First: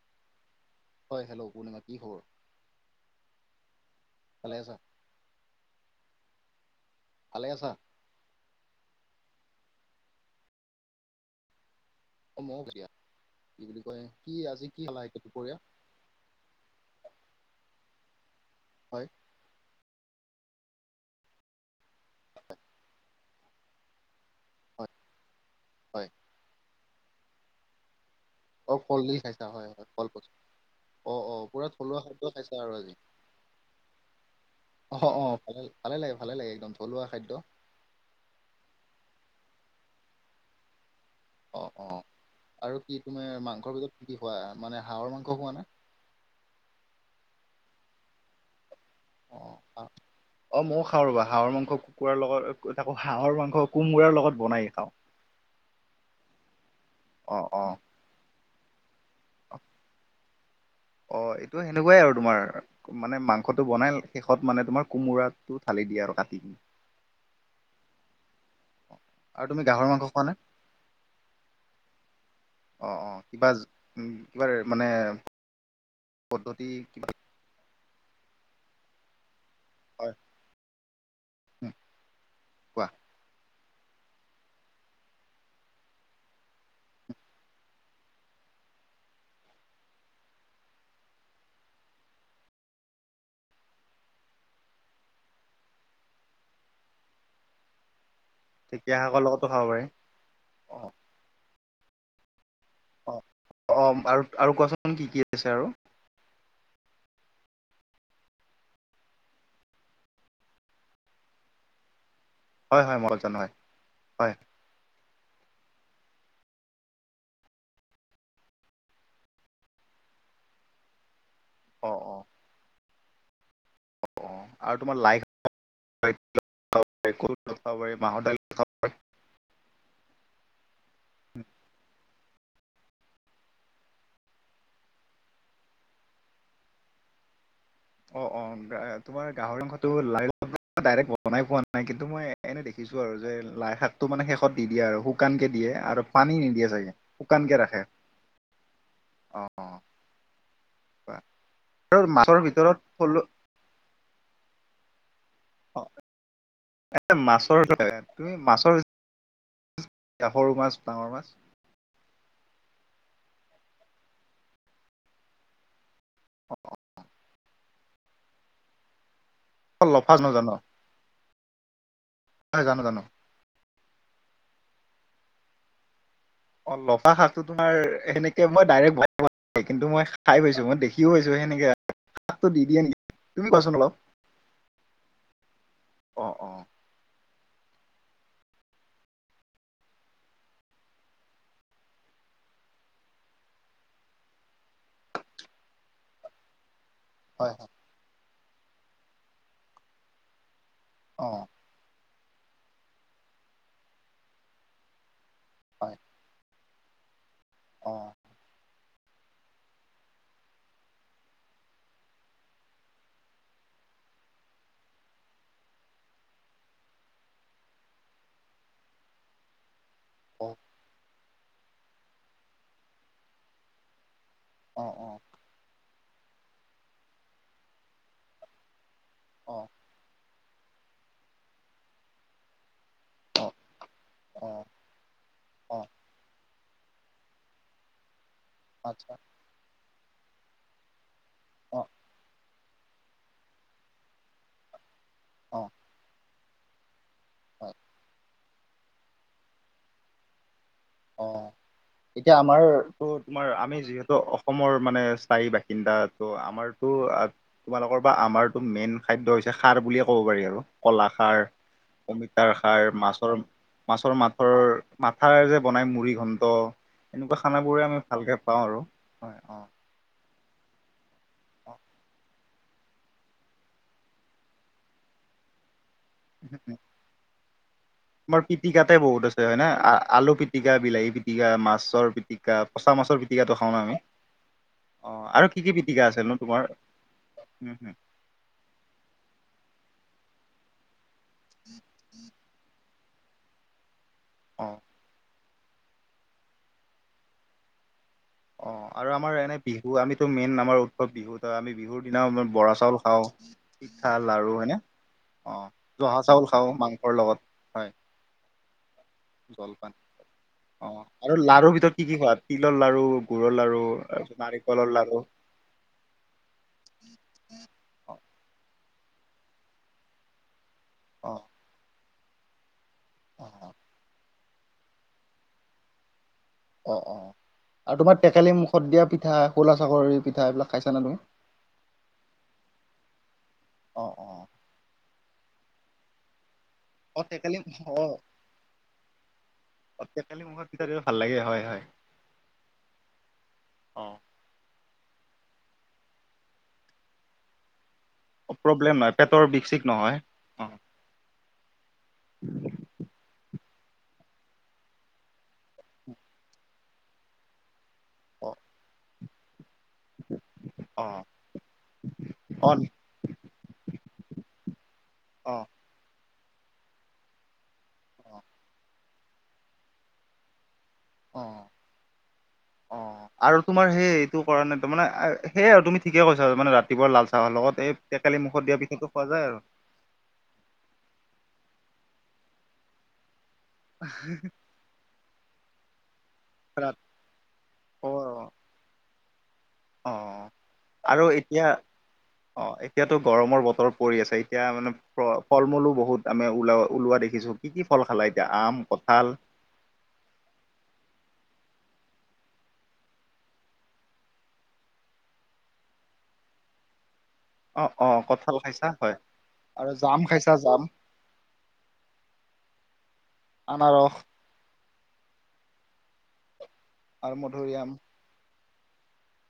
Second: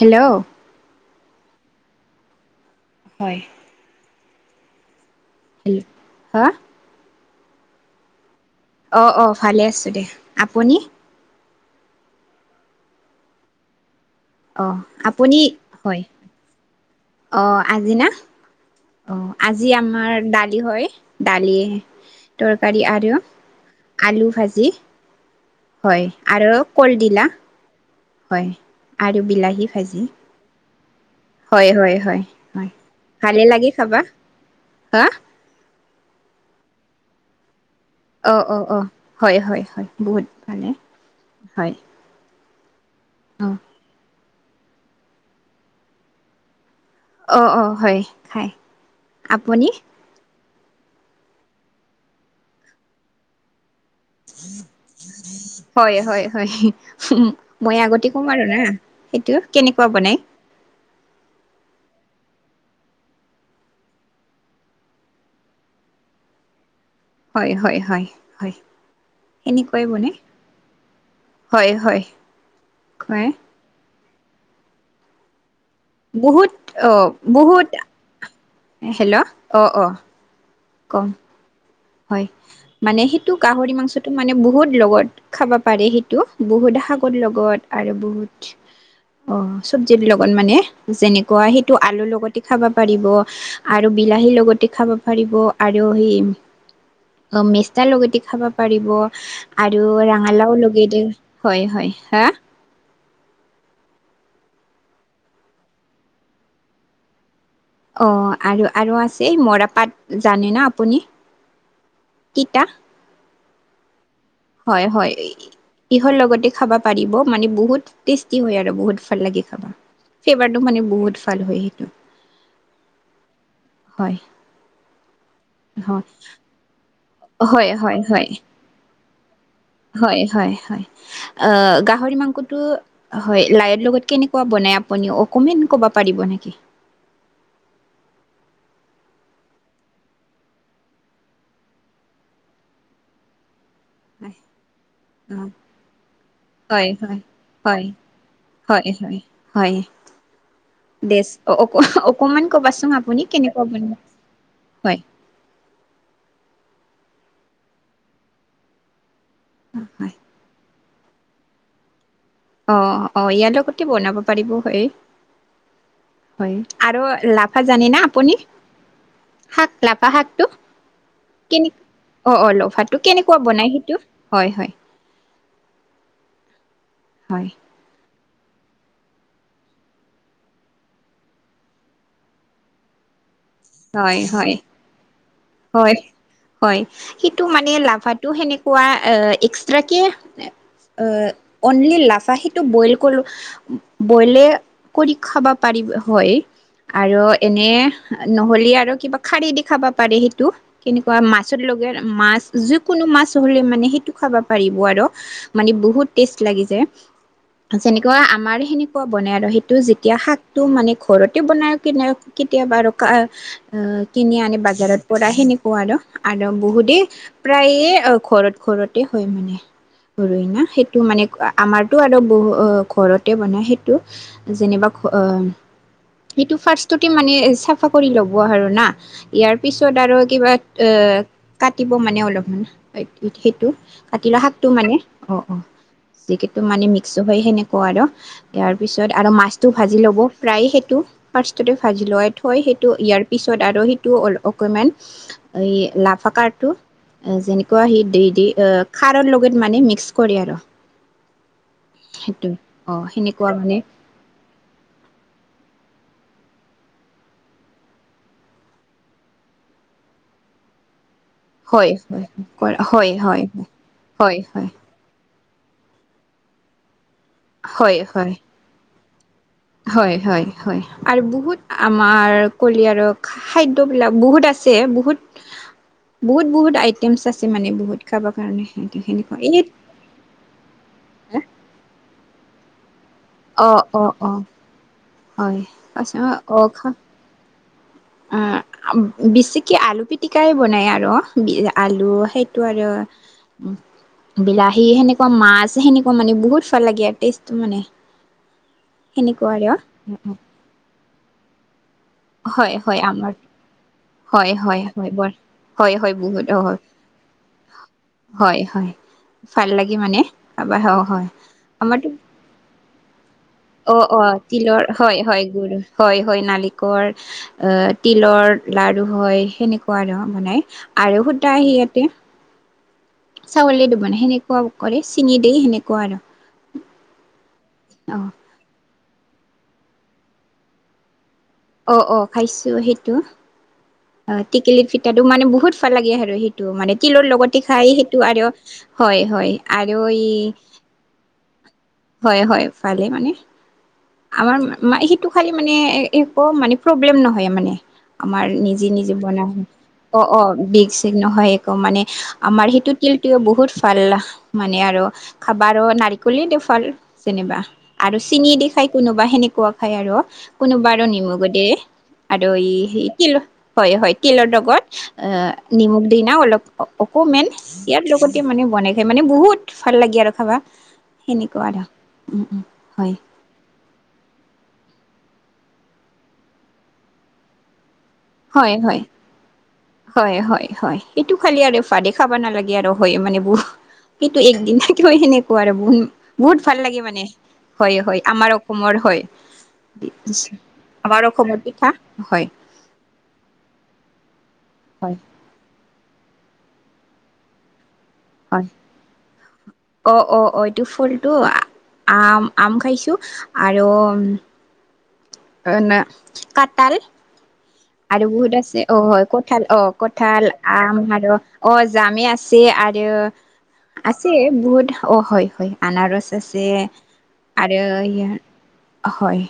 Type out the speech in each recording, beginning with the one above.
Hello হয় hello Purnima কি খবৰ। হয়। ভালে আছা। ই' হা। ভালে আছা। অ'হ, অহ', ভালে আছোঁ দে আপুনি? মৌ তেতিয়া কি বুলি কয় কি অ আজি কি খালা এতিয়া আপুনি দুপৰীয়া? হয়, অ আজি না? হয় অঁ আজি আমাৰ দালি হয়, দালি তৰকাৰী আৰু। আলু ভাজি হয় হয় হয়, আৰু কলডিলা। হয় অ, আৰু কলদিল খাইছা বিলাহী হয় হয় ভাজি কলপচলা। অ অ, পুৰা হয় হয় থলুৱা হয় খাদ্য খাইছে হয় আৰু আজি। ভালে লাগে খাবা হা অহ অ ভালে ভালে লাগে, ভালে লাগে একদম থলুৱা খাদ্য। অ অ অ হয় হয় হয়, বহুত ভালে অ হয়। অ আৰু কি তোমাৰ অ মাংসৰ ভিতৰত কি খোৱা মানে হাঁহৰ মাংস খোৱা নে? অ অ হয়, খায় অ আপুনি? অ অ, ময়ো খাওঁ ৰ'বা হাঁহৰ মাংস কোমোৰা লগত তাকো হাঁহৰ মাংস। কোমোৰাৰ লগত বনাই খাওঁ হয় হয় হয় অ অ মই আগতে কম আৰু না। সেইটো কেনেকুৱা বনাই? অ, এইটো সেনেকুৱাই আৰু তোমাৰ। মানে মাংসটো বনাই শেষত মানে, তোমাৰ কোমোৰাটো ঢালি দিয়ে আৰু কাটি। হয় হয় হয় হয়। অ আৰু তুমি সেনেকুৱাই গাহৰি মাংস বনাই খোৱা নে? হয় হয় অ', অ', খুৱাই। কিবা উম, কিবাৰ মানে বহুত পদ্ধতি অ কিবা বহুত হেল্ল অ অ। হয়। ক উম হয়, মানে সেইটো গাহৰি মাংসটো মানে বহুত লগত। খাবা পাৰি সেইটো বহুত শাকৰ লগত আৰু বহুত। অ, চব্জি লগত মানে যেনেকুৱা সেইটো আলুৰ লগতে খাব পাৰিব। আৰু বিলাহীৰ লগতে খাব পাৰিব আৰু হেৰি অ, মেষ্টা লগতে খাব পাৰিব ঢেকীয়া শাকৰ লগতো খাব পাৰি। আৰু ৰঙালাও অ', লগতে। হয় হয় হা অ অ আৰু আৰু কোৱাচোন কি কি আছে আৰু? অ আৰু আৰু আছে মৰাপাট জানে না আপুনি তি হয় হয় মই জানো হয় হয় হয় হয় তিহৰ লগতে খাবা পাৰিব, মানে বহুত টেষ্টি হয় আৰু বহুত ভাল লাগে খাবা। ফেবাৰটো মানে বহুত ভাল হয়। সেইটো অ অ হয় অ আৰু তোমাৰ লাই হয় হয় হয় হয় [unintelligible] হয় হয় হয় অ গাহৰি মাংসটো হয় লাইৰ লগত কেনেকুৱা বনাই আপুনিও অকনমান কব পাৰিব নেকি? অ অ তোমাৰ গাহৰি মাংসটো লাই লগত ডাইৰেক্ট বনাই পোৱা নাই, কিন্তু মই এনে দেখিছো আৰু যে লাইশাক টো মানে হয় শেষত দি দিয়ে আৰু শুকান কে দিয়ে আৰু পানী নিদিয়ে হয় চাগে হয় শুকানকে ৰাখে। হয় হয় হয় অ', হয়। দেচ অ অ আৰু মাছৰ অকমান ভিতৰত কবাচোন আপুনি থলুৱা কেনেকুৱা হয় এ মাছৰ তুমি মাছৰ হয় এতিয়া সৰু মাছ ডাঙৰ মাছ অ অ ইয়াৰ লগতে বনাব পাৰিব হয় হয় অ আৰু হয় জানি না আপুনি শাক লাফা লফা শাকটো নাজানো কে অ অ জানো লফাটো জানো কেনে কোৱা বনাই সেইটো হয় হয় অ লফা শাক টো হয় তোমাৰ সেনে ত মই ডাইৰেক্ট বন কিন্তু মই খাই পাইছো মই দেখিও পাইছো সেনেকেটো দি দিয়ে নেকি তুমি কোৱাচোন অলপ হয় অ অ হয় সেইটো মানে লাভাতো সেনেকুৱা এক্সট্ৰা কে অনলি লাফাহীটো বইল কৰিলোঁ বইলে কৰি খাবা পাৰিব হয়। আৰু হয় হয় এনে নহলে আৰু কিবা খাৰী দি খাবা পাৰে সেইটো কেনেকুৱা অ মাছত লগা মাছ যিকোনো মাছ হ'লে মানে সেইটো খাব পাৰিব আৰু মানে হয় বহুত টেষ্ট লাগি যায় অ যেনেকুৱা আমাৰ সেনেকুৱা বনাই আৰু সেইটো যেতিয়া শাকটো মানে ঘৰতে বনাই কেতিয়াবা কিনি আনি বজাৰত পৰা সেনেকোৱা আৰু আৰু বহুতেই প্ৰায়ে ঘৰত ঘৰতে হয় মানে। অ ঘইনা সেইটো মানে আমাৰতো আৰু বহু ঘৰতে বনাই সেই অ যেনিবা ঘৰ অ সেইটো ফাৰ্ষ্ট তে মানে চাফা কৰি ল'ব আৰু না ইয়াৰ অ পিছত চ'ত আৰু কিবা অ কাটিব মানে অলপমান অ সেইটো কাতি লোৱা অ শাকটো মানে অ অ যিকেই টো মানে মিক্স হয় সেনেকুৱা আৰু তাৰ পিছত আচ্ছা আৰু মাছ ভাজি ল'ব প্ৰায় সেইটো ফাৰ্ষ্ট তে অ ভাজি লোৱাই থৈ সেইটো ইয়াৰ পিছত আৰু স অকমান অ এই লাফাকাৰটো হয় যেনেকুৱা সি দি এ খাৰৰ লগত মানে মিক্স কৰে আৰু অ এতিয়া সেইটোৱে আমাৰ অ তো তোমাৰ সেনেকুৱা আমি মানে যিহেতু ত অসমৰ মানে স্থায়ী বাসিন্দা ত' আমাৰতো তোমালোকৰ বা আমাৰতো মেইন খাদ্য হৈছে খাৰ বুলিয়ে ক'ব পাৰি আৰু ক'লা খাৰ হয় অমিতাৰ হয় সাৰ হয় মাছৰ হয় মাছৰ হয় মাথৰ হয় মাথাৰে যে বনায় মুড়ি ঘণ্ট এনেকুৱা খানা বোৰে আমি হয় ভালকৈ পাওঁ আৰু হয় অঁ হয় হয় হয় আৰু বহুত আমাৰ কি আৰু খাদ্য বিলাক বহুত আছে বহুত বহুত বহুত টম চাছে মানে বহুত খাব আমাৰ কাৰণে পিটিকাতে বহুত সেনেকুৱা আছে এই হয় ন আলু পিটিকা বিলাহী পিতিকা মাছৰ পি পিটিকা পচাছৰ পিটিকাটো অ খাওঁ ন অ আমি অ অ আৰু হয় কি কি পিটিকা আছিল নো তোমাৰ অ বেছিক আলু পিটিকাই বনায় আৰু অ বি আলু সেইটো আৰু অ বিলাহী সেনেক মাছ সেনেকুৱা মানে বহুত ভাল লাগে ই টেষ্টো মানে অ আৰু আমাৰ সেনেকুৱা এনে আৰু বিহু আমিতো মেইন আমাৰ উৎসৱ বিহু ত আমি বিহু দিদি আ বৰা হয় চাউল হয় খাওঁ আমাৰ পিঠা হয় লাৰু হয়নে হয় হয় বৰ অঁ হয় হয় জহা বহুত চাউল অ খাওঁ মাংসৰ লগত হয় হয় -হয়। ভাল জলপান লাগে মানে খাবা অ', হয় আৰু লাৰুৰ ভিতৰত আমাৰতো কি-কি খোৱা তিলৰ লাৰু। গুৰৰ লাৰু অ অ তাৰপিছত তিলৰ নাৰিকলৰ হয় লাৰু। হয় গুৰ হয়-হয় নালিকৰ। আ অ তিলৰ লাৰু হয় সেনেকুৱা আৰু মানে আৰু অ শুদা ইয়াতে। অ চাউলে দি বানাই সেনেকুৱা কৰে চিঙি দে সেনেকুৱা আৰু। অ', অ', আৰু তোমাৰ অ টেকেলি মুখত দিয়া পিঠা খোলা চাপৰি পিঠা এইবিলাক খাইছা নে তুমি? অ', অ', খাইছোঁ সেইটো। অ', অ' অ', টেকেলি পিঠাটো মানে বহুত ফাল লাগে আৰু সেইটো মানে। অ তিলৰ টেকেলি লগতে খাই অ সেইটো আৰু হয়-হয় আৰু ই [unintelligible] ভাল লাগে হয়-হয়। হয় -হয়, ভালে মানে। অ'। আমাৰ মা মা সেইটো খালি মানে এ একো মানে প্ৰব্লেম নহয় মানে। আমাৰ অ নিজে প্ৰব্লেম নহয় -নিজে পেটৰ বনাই বিষ চিক নহয় অ', অ', বিষ চিক নহয় এ আকৌ মানে আমাৰ সেইটো তিলটোৱে বহুত ভাল মানে আৰু। খাবাৰো নাৰিকলে দি ফাল যেনিবা আৰু চেনি দি খাই কোনোবা সেনেকুৱা। খাই আৰু কোনোবাৰ অ নিমখও দিয়ে আৰু অ ই [unintelligible] হয় -হয় তিলৰ লগত অ', নিমখ দি না অলপ। অকমেন ইয়াৰ অ লগতে মানে বনাই খায় মানে বহুত ভাল লাগে আৰু খাবা। অ সেনেকুৱা আৰু উম -উম অ হয়। আৰু তোমাৰ সেই এইটো কৰা নাই তো মানে আ সেয়া আৰু তুমি ঠিকে কৈছা মানে ৰাতিপুৱা লাল চাহৰ লগত এই। টোকেলি মুখত হয় দিয়া হয় পিঠাতো খোৱা যায় আৰু। হয়- হয়-হয় এইটো খালি আৰু ভাতে খাব নালাগে আৰু হয় মানে বহ সেইটো একদিনে থাকিলেও সেনেকুৱা আৰু বহু বহুত ভাল লাগে মানে অ হয়-হয় আমাৰো। অসমৰ হয় অ [unintelligible] আমাৰ আৰু অসমৰ এতিয়া পিঠা হয়। অ এতিয়াতো গৰমৰ বতৰ পৰি আছে এতিয়া মানে হয় প্ৰ ফল মূলো বহুত আমি ওলা ওলোৱা দেখিছোঁ কি কি ফল খালা এতিয়া হয় আম, কঁঠাল। অ', অ', অ', এইটো ফলটো আম-আম খাইছোঁ আৰু উম অ', না কাঠাল। অ অ আৰু বহুত কঁঠাল আছে খাইছা অ', হয় কঠাল আৰু অ', জাম কঠাল খাইছা জাম আম আৰু অ', জামেই আছ ছে আৰু আনাৰস আছে বহুত অ', হয়। হয়, আনাৰস আছে আৰু ই হয়।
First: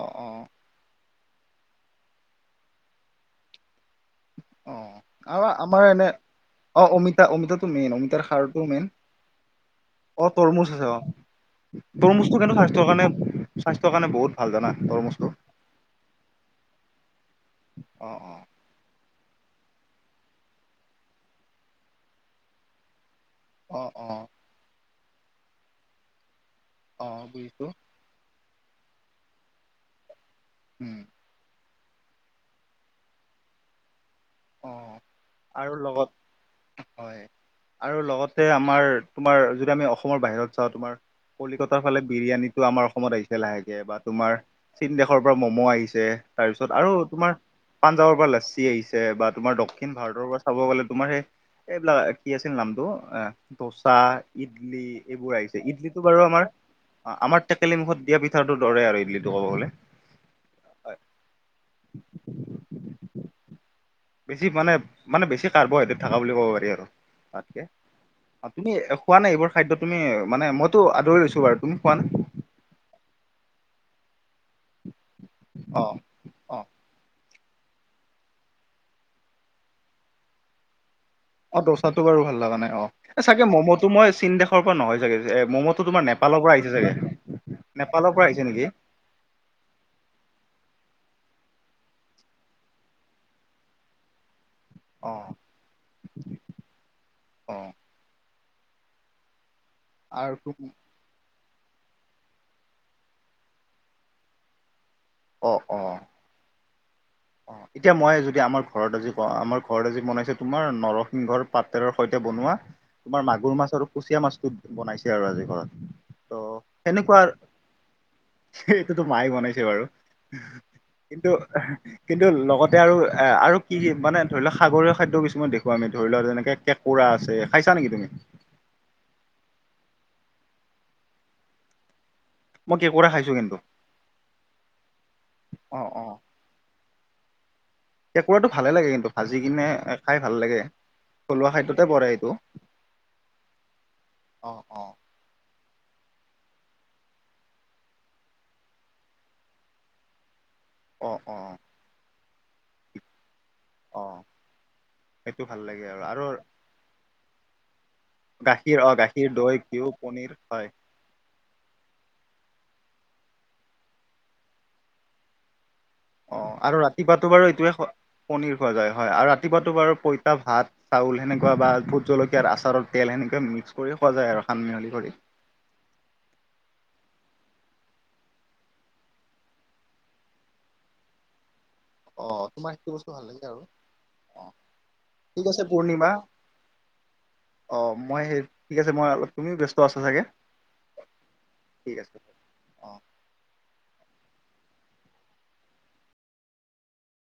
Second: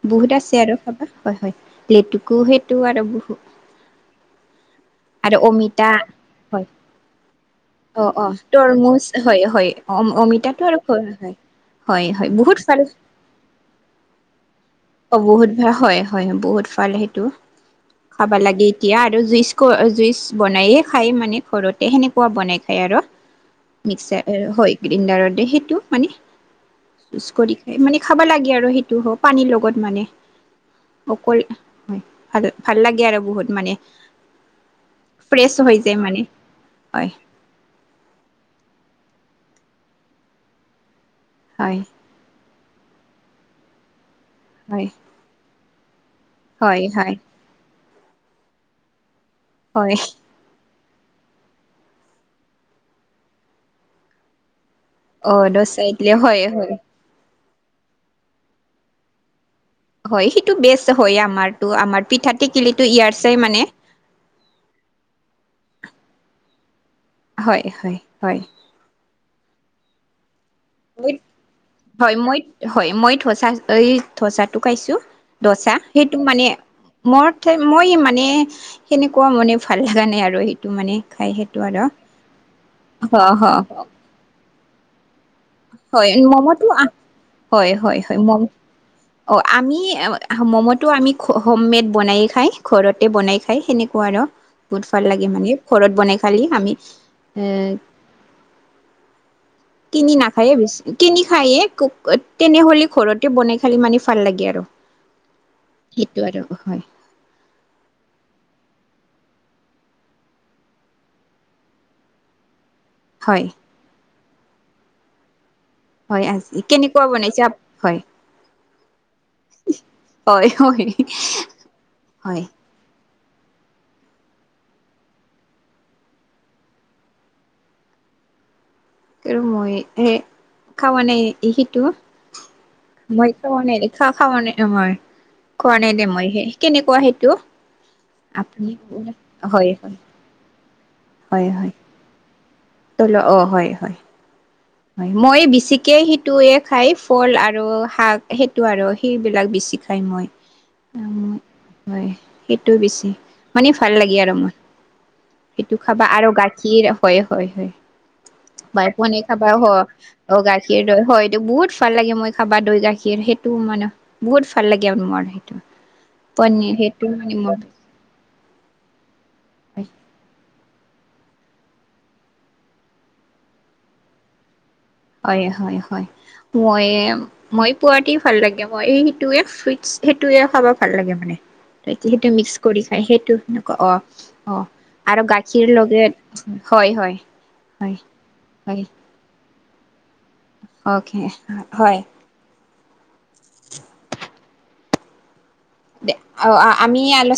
অ অ বহুত আছে আৰু [unintelligible] হয়- হয়, লেতেকু সেইটো আৰু বহু অ', আৰু আমাৰ এনে হয় অ', অমিতা অমিতাটো মেইন অ অমিতাৰ অ খাৰটো মেইন তৰমুজ হয় হয় অ', অমিতাটো তৰমুজ আৰু আছে অ'। হয় হয় হয় তৰমুজটো হেনো বহুত ভাল স্বাস্থ্যৰ কাৰণে স্বাস্থ্যৰ কাৰণে বহুত ভাল জানা তৰ অ', বহুত ভাল হয়-হয় বহুত ভাল সেইটো খাবা অ', লাগে। এতিয়া আৰু জুইচ ক জুইচ বনাই খাই মানে ঘৰতে সেনেকুৱা বনাই খায় আৰু। অ', অ', মিক্সাৰ হয়, গ্ৰাইণ্ডাৰ সেইটো মানে অ', জুইচ কৰি বুজিছো খায় মানে। খাব লাগে আৰু সেইটো হ পানীৰ লগত মানে। উম। অকল হয় ভাল-ভাল লাগে আৰু বহুত মানে। অ'। ফ্ৰেছ আৰু হৈ যায় লগত মানে হয়। আৰু লগতে আমাৰ তোমাৰ যদি আমি অসমৰ বাহিৰত যাওঁ তোমাৰ হয় কলিকতাৰ ফালে বিৰিয়ানীটো আমাৰ অসমত আহিছে লাহেকে বা তোমাৰ হয় চীন দেশৰ পৰা ম'ম' আহিছে তাৰপিছত হয় আৰু হয় তোমাৰ পাঞ্জাৱৰ পৰা লচ্ছি আহিছে বা তোমাৰ হয় দক্ষিণ ভাৰতৰ পৰা চাব গ'লে তোমাৰ সেই এইবিলাক কি আছিল নামটো এ দোচা, ইডলি অ এইবোৰ আহিছে ইডলি টো দচাইতলে বাৰু হয় আমাৰ হয় আমাৰ টেকেলি মুখত দিয়া পিঠাটো দৰে আৰু ইডলিটো ক'ব গলে হয় সেইটো বেচ হয় আমাৰতো আমাৰ পিঠা টেকিলিটো ইয়াৰ চাই মানে বেছি মানে মানে বেছি কাৰ্বহাইড্ৰেট থকা বুলি ক'ব পাৰি আৰু তাতকে হয় হয় হয় আপুনি পোৱা নাই এইবোৰ খাদ্য তুমি মানে মই মই হয় মই হয় মই ধোচা এই দচাটো খাইছোঁ দচা অ সেইটো মানে অ মোৰ মই মানে সেনেকুৱা মানে ভাল লগা নাই আৰু সেইটো মানে খাই সেইটো অ', আৰু দোচাটো বাৰু ভাল লগা নাই অ', এ চাগে ম'ম'টো মই চীন দেশৰ পৰা নহয় চাগে। এ ম'ম'টো তোমাৰ হয় নেপালৰ পৰা মম'টো আহিছে চাগে হয় হয় হয় নেপালৰ পৰা মম আহিছে নেকি অ', আমি ম'ম'টো আমি হোম মেড বনাই খাই ঘৰতে বনাই খাই সেনেকুৱা আৰু বহুত ভাল অ লাগে মানে ঘৰত বনাই খালি আমি এ অ কিনি আৰু নাখায়েছ কিনি খায়ে তেনেহ'লে ঘৰতে বনাই খালি মানে ভাল লাগে আৰু অ', অ সেইটো আৰু হয় অ', এতিয়া মই যদি আমাৰ ঘৰত আজি ক আমাৰ ঘৰত আজি বনাইছে তোমাৰ নৰসিংহৰ পাতৰ সৈতে বনোৱা তোমাৰ হয় মাগুৰ মাছ আৰু কুচিয়া মাছতটো বনাইছে আৰু আজি ঘৰত হয়, আজি কেনেকুৱা বনাইছা হয় সেইটোতো মায়ে বনাইছে বাৰু হয় হয় কিন্তু কিন্তু হয় লগতে আৰু আৰু কি মানে ধৰি লওক সাগৰীয় খাদ্য কিছুমান দেখোঁ আমি ধৰি লোৱা যেনেকে কুকুৰা আছে খাইছা নেকি তুমি কি মই সে খোৱা নাই সিটো মই কেঁকোৰা মই খাইছো কিন্তু খোৱা নাই খা নহয়। খোৱা নাই দে মই সেই কেনেকুৱা সেইটো কেঁকুৰাটো আপুনি ভালে লাগে কিন্তু ভাজি কিনে হয় হয় খাই ভাল লাগে হয় থলুৱা হয় খাদ্যতে পৰে এইটো তল অ', হয় হয় অ', অ'। হয় মই বেছিকে সেইটোৱে খাই ফল আৰু শাক সেইটো আৰু সেইবিলাক বেছি খায় মই অ', অ', অ' হয় সেইটো বেছি মানে ভাল অ লাগে আৰু মই সেইটো খাবা আৰু গা কি হয়, হয়, হয় গাখীৰ বাই অ', পোৱা নাই গাখীৰ খাবা দৈ হ ঘিউ পনীৰ অ', হয় গাখীৰ দৈ হয় টো বহুত ভাল লাগে মই খাবা দৈ গাখীৰ সেইটো মানে বহুত ভাল লাগে আৰু মোৰ সেইটো অ', পনীৰ আৰু সেইটো ৰাতিপুৱাটো মানে বাৰু মোৰ এইটোৱে পনীৰ খোৱা যায় হয় আৰু ৰাতিপুৱাটো বাৰু পঁইতা ভাত চাউল সেনেকুৱা বা ভোট জলকীয়াৰ আচাৰত তেল সেনেকুৱা মিক্স কৰি সজায় আৰু সান মিহলি কৰি হয়, হয়, হয় মইএ মই পোৱতে ভাল লাগে মই সেইটোৱে ফুইটচ সেইটোৱে খাব ভাল লাগে মানে অ সেইটো মিক্স তোমাৰ কৰি খাই বস্তু ভাল সেইটো লাগে আৰু। তেনেকুৱা অ', অ' আৰু ঠিক আছে গাখীৰ লগে পূৰ্ণিমা হয়, হয়। হয় অ', মই সেই ঠিক হয় আছে মই অলপ তুমিও ব্যস্ত আছা চাগে। অকে ঠিক হয় আছে। অ [unintelligible] দে অ আমি আলোচ